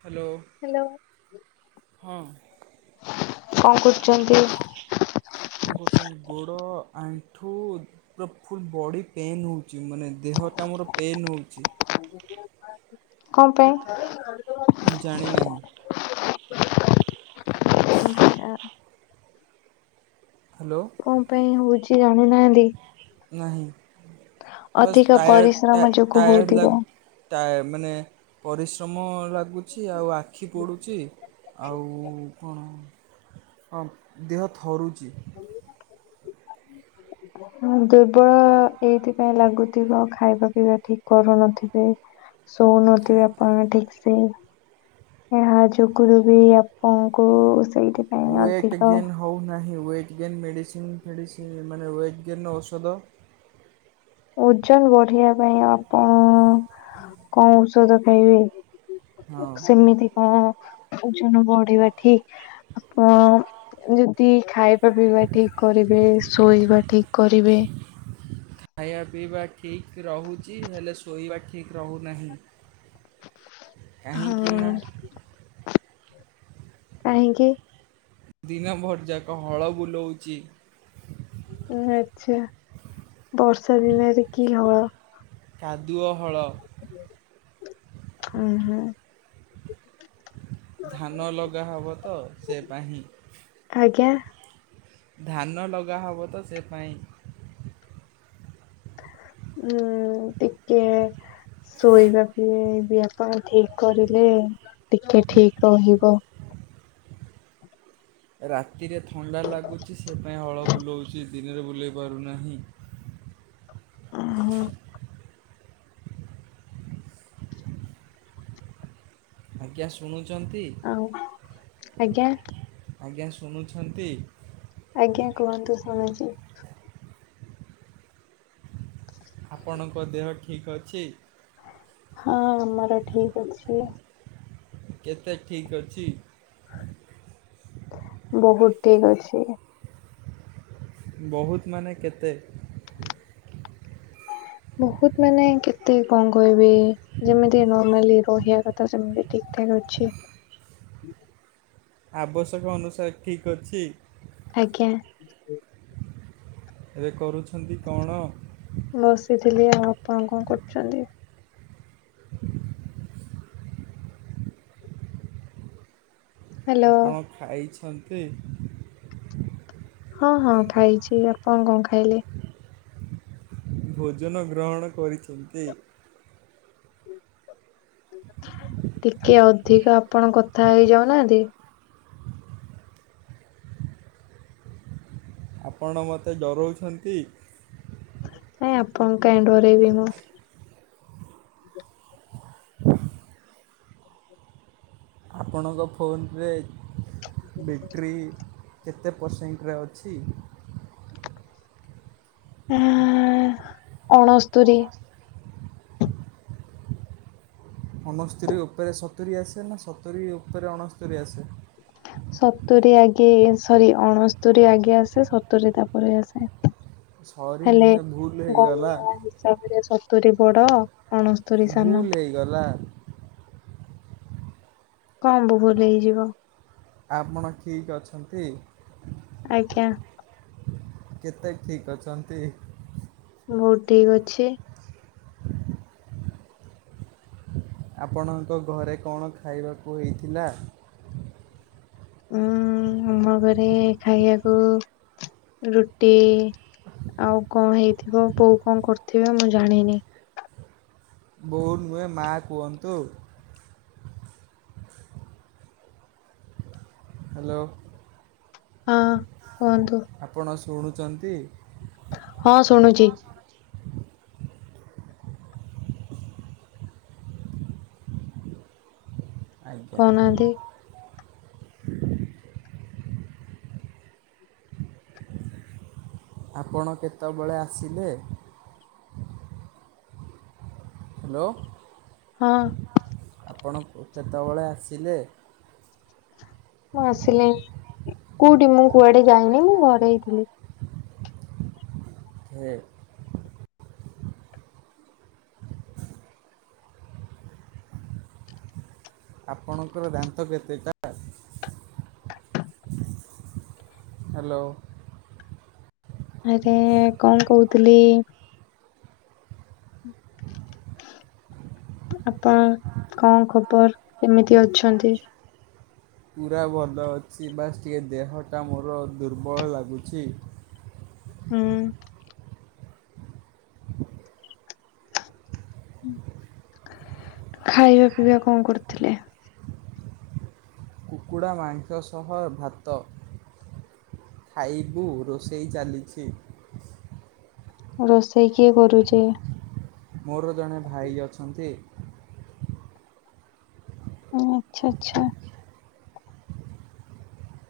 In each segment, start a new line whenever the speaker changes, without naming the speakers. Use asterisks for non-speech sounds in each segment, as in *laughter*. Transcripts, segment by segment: Hello.
Hello,
ହଁ
କଣ କରୁଛନ୍ତି?
କଣ କରୁଛନ୍ତି ଗୋଡ଼ ଆଣ୍ଠୁ। ପୁରା ଫୁଲ୍ ବଡ଼ି ପେନ୍ ହେଉଛି ମାନେ ଦେହଟା ମୋର ପେନ୍ ହେଉଛି।
କଣ ପାଇଁ? ଆଉ। *unintelligible*
ମୁଁ ଜାଣି ନାହିଁ। ହାଲୋ।
କଣ ପାଇଁ ହଉଛି ଜାଣିନାହାନ୍ତି?
ନାହିଁ। ବାସ୍
ଅଧିକ
ଟାୟ
ପରିଶ୍ରମ ଯୋଗୁ
ଟାୟର୍ଡ଼
ହଉଥିବ।
ଲାଗୁ ଟା ମାନେ ପରିଶ୍ରମ ଲାଗୁଛି, ଆଉ ଆଖି ପୋଡୁଛି। ଆଉ କଣ ହଁ ଦେହ ଥରୁଛି।
ଉଁ, ଦୁର୍ବଳ ଏଇଥିପାଇଁ ଲାଗୁଛି। ଖାଇବା ପିଇବା ଠିକ୍ କରୁନଥିବେ, ଶୋଉନଥିବେ ଆପଣ ଠିକ୍। ସେ। ଏହା ଯୋଗୁରୁ ବି ଆପଣଙ୍କୁ ସେଇଥିପାଇଁ
ଏକଟ
ଅଧିକ
ଗେନ୍ଦ। *unintelligible* ହଉନାହିଁ, ୱେଟ୍ ଗେନ୍ ମେଡ଼ିସିନ୍ ଫେଡ଼ିସିନ୍ ମାନେ ୱେଟ୍ ଗେନ୍ ଔଷଧ।
ଓଜନ ବଢିବା ପାଇଁ ଆପଣ କଣ ଔଷଧ ଖାଇବେ?
ହଁ
ସେମିତି କଣ ଓଜନ ବଢିବା ଠିକ୍। ଆପଣ ଯ ଦି ଖାଇବା ପିଇବା ଠିକ୍ କରିବେ, ଶୋଇବା ଠିକ୍ କରିବେ,
ଖାଇବା ପିଇବା ଠିକ୍ ରହୁଛି। ହେଲେ ଶୋଇବା ଠିକ୍ ରହୁନାହିଁ। କାହିଁକି ନା
ହଁ। କାହିଁକି?
ଦିନ ଭର୍ ଯାକ ହଳ ବୁଲଉଛି।
ଆଛା। ବର୍ଷା ଦିନରେ କି ହଳ?
କାଦୁଅ ହଳ।
ହୁଁ, ହୁଁ।
ଧାନ ଲଗାହବ ତ ସେ ପାଇଁ।
ଆଜ୍ଞା
ଧାନ ଲଗାହବ ତ ସେ ପାଇଁ।
ହୁଁ, ଟିକେ ଶୋଇବାବି ବି ଆପଣ ଠିକ୍ କରିଲେ ଟିକେ ଠିକ୍ ରହିବ।
ରାତିରେ ଥଣ୍ଡା ଲାଗୁଛି ସେପାଇଁ ହଳ ବୁଲଉଛି, ଦିନରେ ବୁଲେଇ ପାରୁନାହିଁ।
ହଁ
ଆଜ୍ଞା। ଶୁଣୁଛନ୍ତି?
ଆଉ। ଆଜ୍ଞା?
ଆଜ୍ଞା। ଶୁଣୁଛନ୍ତି?
ଆଜ୍ଞା। କୁହନ୍ତୁ ଶୁଣୁଛି? ହ *unintelligible*
ଆପଣଙ୍କ ଦେହ ଠିକ୍ ଅଛି?
ହଁ, ଆମର ଠିକ୍ ଅଛି।
କେତେ ଠିକ୍ ଅଛି?
ବହୁତ ଠିକ୍ ଅଛି।
ବହୁତ ମାନେ କେତେ?
ବହୁତ ମାନେ କେତେ କଣ କହିଵି? ଯେମିତି ନର୍ମାଲି ରହିବା କଥା, ସେମିତି ଠିକ୍ ଠାକ୍ ଅଛି।
ଆବଶ୍ୟକ ଅନୁସାରେ ଠିକ୍ ଅଛି?
ଆଜ୍ଞା।
ଏବେ କରୁଛନ୍ତି କଣ?
ବସିଥିଲି ଆଉ। ଆପଣ କଣ କରୁଛନ୍ତି?
*inaudible*
ହ୍ୟାଲୋ
ଆପଣ ଖାଇଛନ୍ତି?
ହଁ ହଁ ଖାଇଛି, ଆପଣ କଣ ଖାଇଲେ?
ଭୋଜନ ଗ୍ରହଣ କରିଛନ୍ତି?
ଟିକେ ଅଧିକ ଆପଣଙ୍କ କଥା ହେଇଯାଉନାହାନ୍ତି?
ଆପଣ ମୋତେ ଡରଉଛନ୍ତି?
ନାଇଁ ଆପଣଙ୍କୁ କାଇଁ ଡରେବି ମୁଁ?
ଆପଣଙ୍କ ଫୋନରେ ବ୍ୟାଟେ୍ରୀ କେତେ ପରସେଣ୍ଟରେ ଅଛି?
ହ ଅଣସ୍ତୁରୀ।
ଅଣସ୍ତରୀ ଉପରେ ସତୁରି ଆସେ ନା ସତୁରି ଉପରେ ଅଣସ୍ତରୀ ଆସେ?
ସତୁରି ଆଗେ, ସରି ଅଣସ୍ତରି ଆଗେ ଆସେ ସତୁରି ତାପରେ ଆସେ।
ସରି ନୁହେଁ ଭୁଲ ହେଇଗଲା।
ରେ ସତୁରି ବଡ ଅଣ
ଭୁଲ ହେଇଗଲା।
କଣବ ଭୁଲ ହେଇଯିବ?
ଆପଣ ଠିକ ଅଛନ୍ତି?
ଆଜ୍ଞା।
କେତେ ଠିକ ଅଛନ୍ତି?
ବହୁତ ଠିକ ଅଛି।
ଆପଣଙ୍କ ଘରେ କଣ ଖାଇବାକୁ ହେଇଥିଲା?
ଉଁ ଆମ ଘରେ ଖାଇବାକୁ ରୁଟି, ଆଉ କଣ ହେଇଥିବ କୋଉ କଣ କରୁଥିବେ ମୁଁ ଜାଣିନି।
ବୋଉ ନୁହେଁ ମା କୁହନ୍ତୁ। ହାଲୋ?
ହଁ କୁହନ୍ତୁ।
ଆପଣ ଶୁଣୁଛନ୍ତି?
ହଁ ଶୁଣୁଚି।
ଆଜ୍ଞା।
କହୁନାହାନ୍ତି
ଆପଣ କେତେବେଳେ ଆସିଲେ? ହାଲୋ?
ହଁ।
ହଁ ଆପଣ କେତେବେଳେ ଆସିଲେ?
ମୁଁ ଆସିଲିଣି କୋଉଠି ମୁଁ କୁଆଡେ ଯାଇନି ମୁଁ ଘରେହିଁଥିଲି।
ହେଁ? ଆପଣଙ୍କର ଦାନ୍ତ କେତେଟା? ହାଲୋ?
ଆରେ କଣ କହୁଥିଲି? *inaudible* ଆପଣ କଣ ଖବର କେମିତି ଅଛନ୍ତି?
ପୁରା ଭଲଅଛି ବାସ୍ ଟିକେ ଦେହଟା ମୋର ଦୁର୍ବଳ ଲାଗୁଛି।
ହୁଁ। ଖାଇବା ପିଇବା କଣ କରିଥିଲେ?
କୁକୁଡ଼ା ମାଂସସହ ଭାତ ଖାଇବୁ ରୋଷେଇ ଚାଲିଛି।
ରୋଷେଇ କିଏ କରୁଛି।
ମୋର ଜଣେ ଭାଇ ଅଛନ୍ତି।
ହଁ ଆଛା ଆଛା।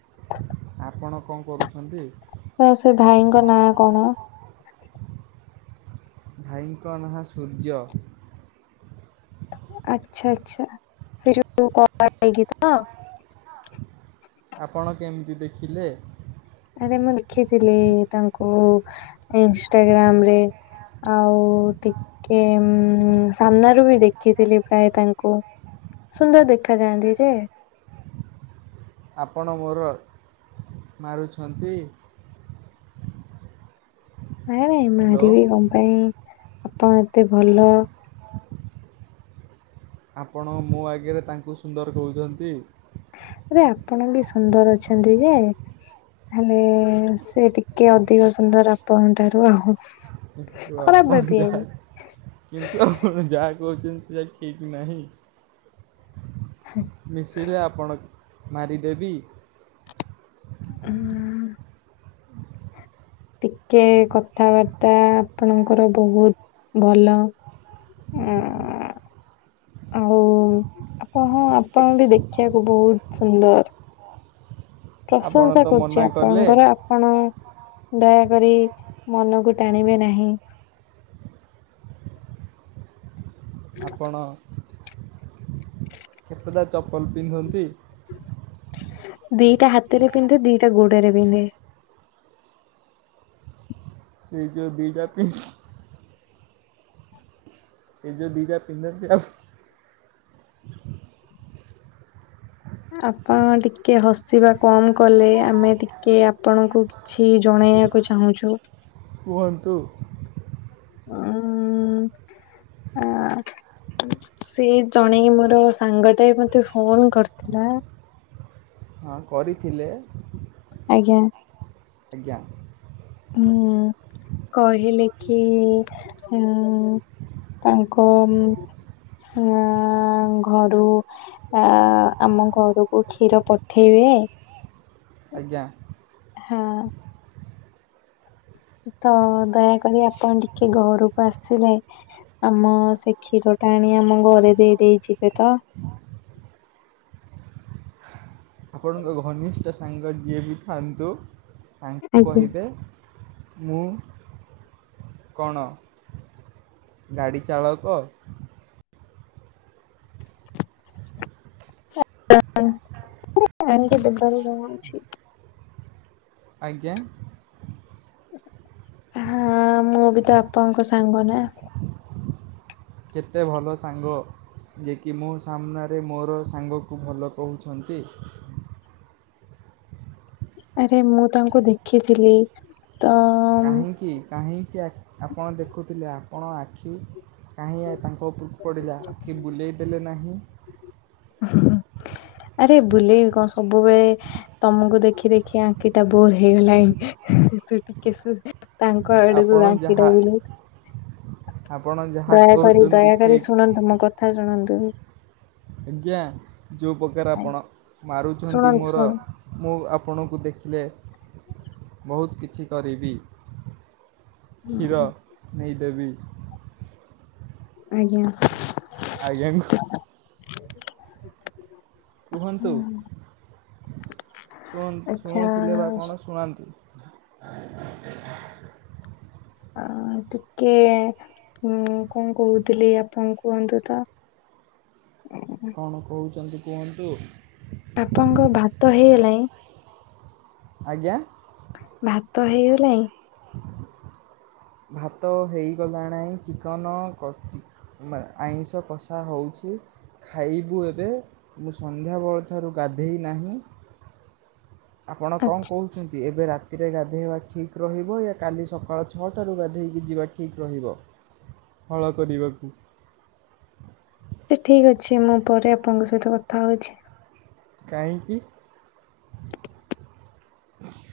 *inaudible*
ଆପଣ କଣ କରୁଛନ୍ତି?
ତ ସେ ଭାଇଙ୍କ ନାଁ କଣ?
ଭାଇଙ୍କ ନାଁ ସୂର୍ଯ୍ୟ।
ଆଛା ଆଛା ସେ ଯୋଉ ପୁଅ କଳା ହେଇକି ତ।
ଆପଣ କେମିତି ଦେଖିଲେ?
ଆରେ ମୁଁ ଦେଖିଥିଲି ତାଙ୍କୁ ଇନଷ୍ଟାଗ୍ରାମରେ। ଆଉ ଟିକ କି ଉଁ ସାମ୍ନାରୁବି ଦେଖିଥିଲି ପ୍ରାୟ ତାଙ୍କୁ। ସୁନ୍ଦର ଦେଖା ଯାଆନ୍ତି ଯେ
ଆପଣ ମୋର ମାରୁଛନ୍ତି।
ନାଇଁ ନାଇଁ
ହ୍ୟାଲୋ
ମାରିବି କଣ ପାଇଁ ଆପଣ ଏତେ ଭଲ।
ଆପଣ ମୋ ଆଗରେ ତାଙ୍କୁ ସୁନ୍ଦର କହୁଛନ୍ତି।
ଆରେ ଆପଣବି ସୁନ୍ଦର ଅଛନ୍ତିଯେ ହେଲେ ସେ ଟିକେ ଅଧିକ ସୁନ୍ଦର ଆପଣଙ୍କ ଠାରୁ ଆଉ।
କିନ୍ତୁ
ଖରାପ
ଆପଣ ଯାହା
ଭାବିବେନି
କିନ୍ତୁ ଆପଣ ଯାହା କହୁଛନ୍ତି ସେୟା ଠିକନାହିଁ। ମିଶିଲେ ଆପଣ ମାରିଦେବି।
ହୁଁ। ଟିକେ କଥାବାର୍ତ୍ତା ଆପଣଙ୍କର ବହୁତ ଭଲ। ହଁ। ଆଉ ଆପଣ ହଁ ଆପଣ ବି ଦେଖିବାକୁ ବହୁତ ସୁନ୍ଦର।
ଆପଣ
ପ୍ରଶଂସା
ତ
କରୁଛି
ମନା କଲେ
ଆପଣଙ୍କର ଆପଣ ଆପଣ ଦୟାକରି ମନକୁ ଟାଣିବେ ନାହିଁ।
ଆପଣ କେତେଟା ଚପଲ ପିନ୍ଧନ୍ତି?
ଦିଟା ହାତରେ ପିନ୍ଧେ ଦିଟା ଗୋଡରେ ପିନ୍ଧେ।
ସେଇ ଯୋଉ ଦିଟା ପି ସେ ଯୋଉ ଦିଇଟା ପିିନ୍ଧନ୍ତି ଆଉ
ଆପଣ ଟିକେ ହସିବା କମ କଲେ ଆମେ ଟିକେ ଆପଣଙ୍କୁ କିଛି ଜଣେଇବାକୁ ଚାହୁଁଛୁ।
କୁହନ୍ତୁ।
ହଁ ଆ ସେ ଜଣେଇ ମୋର ସାଙ୍ଗ ତେ ମତେ ଫୋନ କରିଥିଲା।
ହଁ କରିଥିଲେ,
ଆଜ୍ଞା
ଆଜ୍ଞା।
ହୁଁ। କହିଲି କି ଉଁ ତାଙ୍କୁ ଉଁ ଉଁ ଘରୁ ଆ ଆମ ଘରକୁ କ୍ଷୀର ପଠେଇବେ।
ଆଜ୍ଞା।
ହଁ। ତ ଦୟାକରି ଆପଣ ଟିକେ ଘରକୁ ଆସିବେ। ଆମ ସେ କ୍ଷୀର ଟା ଆଣି ଆମ ଘରେ ଦେଇ ଦେଇ ଯିବେ ତ।
ଆପଣଙ୍କ ଘନିଷ୍ଠ ସାଙ୍ଗ ଯିଏ ବି ଥାଆନ୍ତୁ ତାଙ୍କୁ
ଆଜ୍ଞା।
କହିବେ ମୁଁ। କଣ ଗାଡ଼ି ଚାଳକ?
*unintelligible*
ଆଜ୍ଞା।
ହଁ ମୁଁ ବି ତ ଆପଣଙ୍କ ସାଙ୍ଗ ନା।
କେତେ ଭଲ ସାଙ୍ଗ। ଯେ କିି ମୋ ସାମ୍ନାରେ ମୋର ସାଙ୍ଗକୁ ଭଲ କହୁଛନ୍ତି।
ଆରେ ମୁଁ ତାଙ୍କୁ ଦେଖିଥିଲି ତ।
କାହିଁକି କାହିଁକି ଆଖ ଆପଣ ଦେଖୁଥିଲେ ଆପଣ ଆଖି। କାହିଁ ଆ ତାଙ୍କ ଉପୁରୁକୁ ପଡ଼ିଲା ଆଖି ବୁଲେଇ ଦେଲେ ନାହିଁ।
ଆରେ ବୁଲେଇବି କଣ ସବୁବେଳେ। ତମୁକୁ ଦେଖି ଦେଖି ଆଖି ଟା ବୋର ହେଇଗଲାଣି ଟିକେ ଟିକେ *unintelligible* ତାଙ୍କ ଆଡୁକୁ
ଆପଣ ଯାହା
*unintelligible*
ଆପଣ ଯାହା
ଦୟାକରି
କହୁଛନ୍ତି
ଦୟାକରି
ଠିକ୍
ଶୁଣନ୍ତୁ ମୋ କଥା ଶୁଣନ୍ତୁ।
ଆଜ୍ଞା ଯୋଉ ପ୍ରକାର ଆପଣ ମାରୁଛନ୍ତି
ଶୁଣନ୍ତୁ
ମୋର। ମୁଁ ଆପଣଙ୍କୁ ଦେଖିଲେ ବହୁତ୍ କିଛି କରିବି। କ୍ଷୀର
ଶୁଣନ୍ତୁ।
ନେଇ ଦେବି।
ଆଜ୍ଞା।
ଆଜ୍ଞା କୁ କୁହନ୍ତୁ। କୁହନ୍ତ
ଆଚ୍ଛା
ଶୁଣଉଥିଲେ ବା କଣ ଶୁଣାନ୍ତୁ।
ଆ ଟିକେ। ହୁଁ କଣ କହୁଥିଲି ଆପଣ କୁହନ୍ତୁ ତ ଅ।
କଣ କହୁଛନ୍ତି କୁହନ୍ତୁ?
ଆପଣଙ୍କ ଭାତ ହେଇଗଲାଣି?
ଆଜ୍ଞା?
ଭାତ ହେଇଗଲାଣି?
ଭାତ ହେଇଗଲାଣାଇଁ ଚିକନ କଷଚି। ମା ଆଇଁଷ କଷା ହଉଛି। ଖାଇବୁ ଏବେ ମୁଁ ସନ୍ଧ୍ୟାବେଳଠାରୁ ଗାଧେଇ ନାହିଁ। ଆପଣ କଣ
ଆଚ୍ଛା
କହୁ ଛନ୍ତି ଏବେ ରାତିରେ ଗାଧେଇବା ଠିକ୍ ରହିବ ୟା କାଲି ସକାଳ ଛଅଟାରୁ ଗାଧେଇକି ଯିବା ଠିକ୍ ରହିବ? ହଳ କରିବାକୁ।
ସେ ଠିକ୍ ଅଛି ମୁଁ ପରେ ଆପଣଙ୍କ ସହିତ କଥା ହଉଛି।
କାହିଁକି?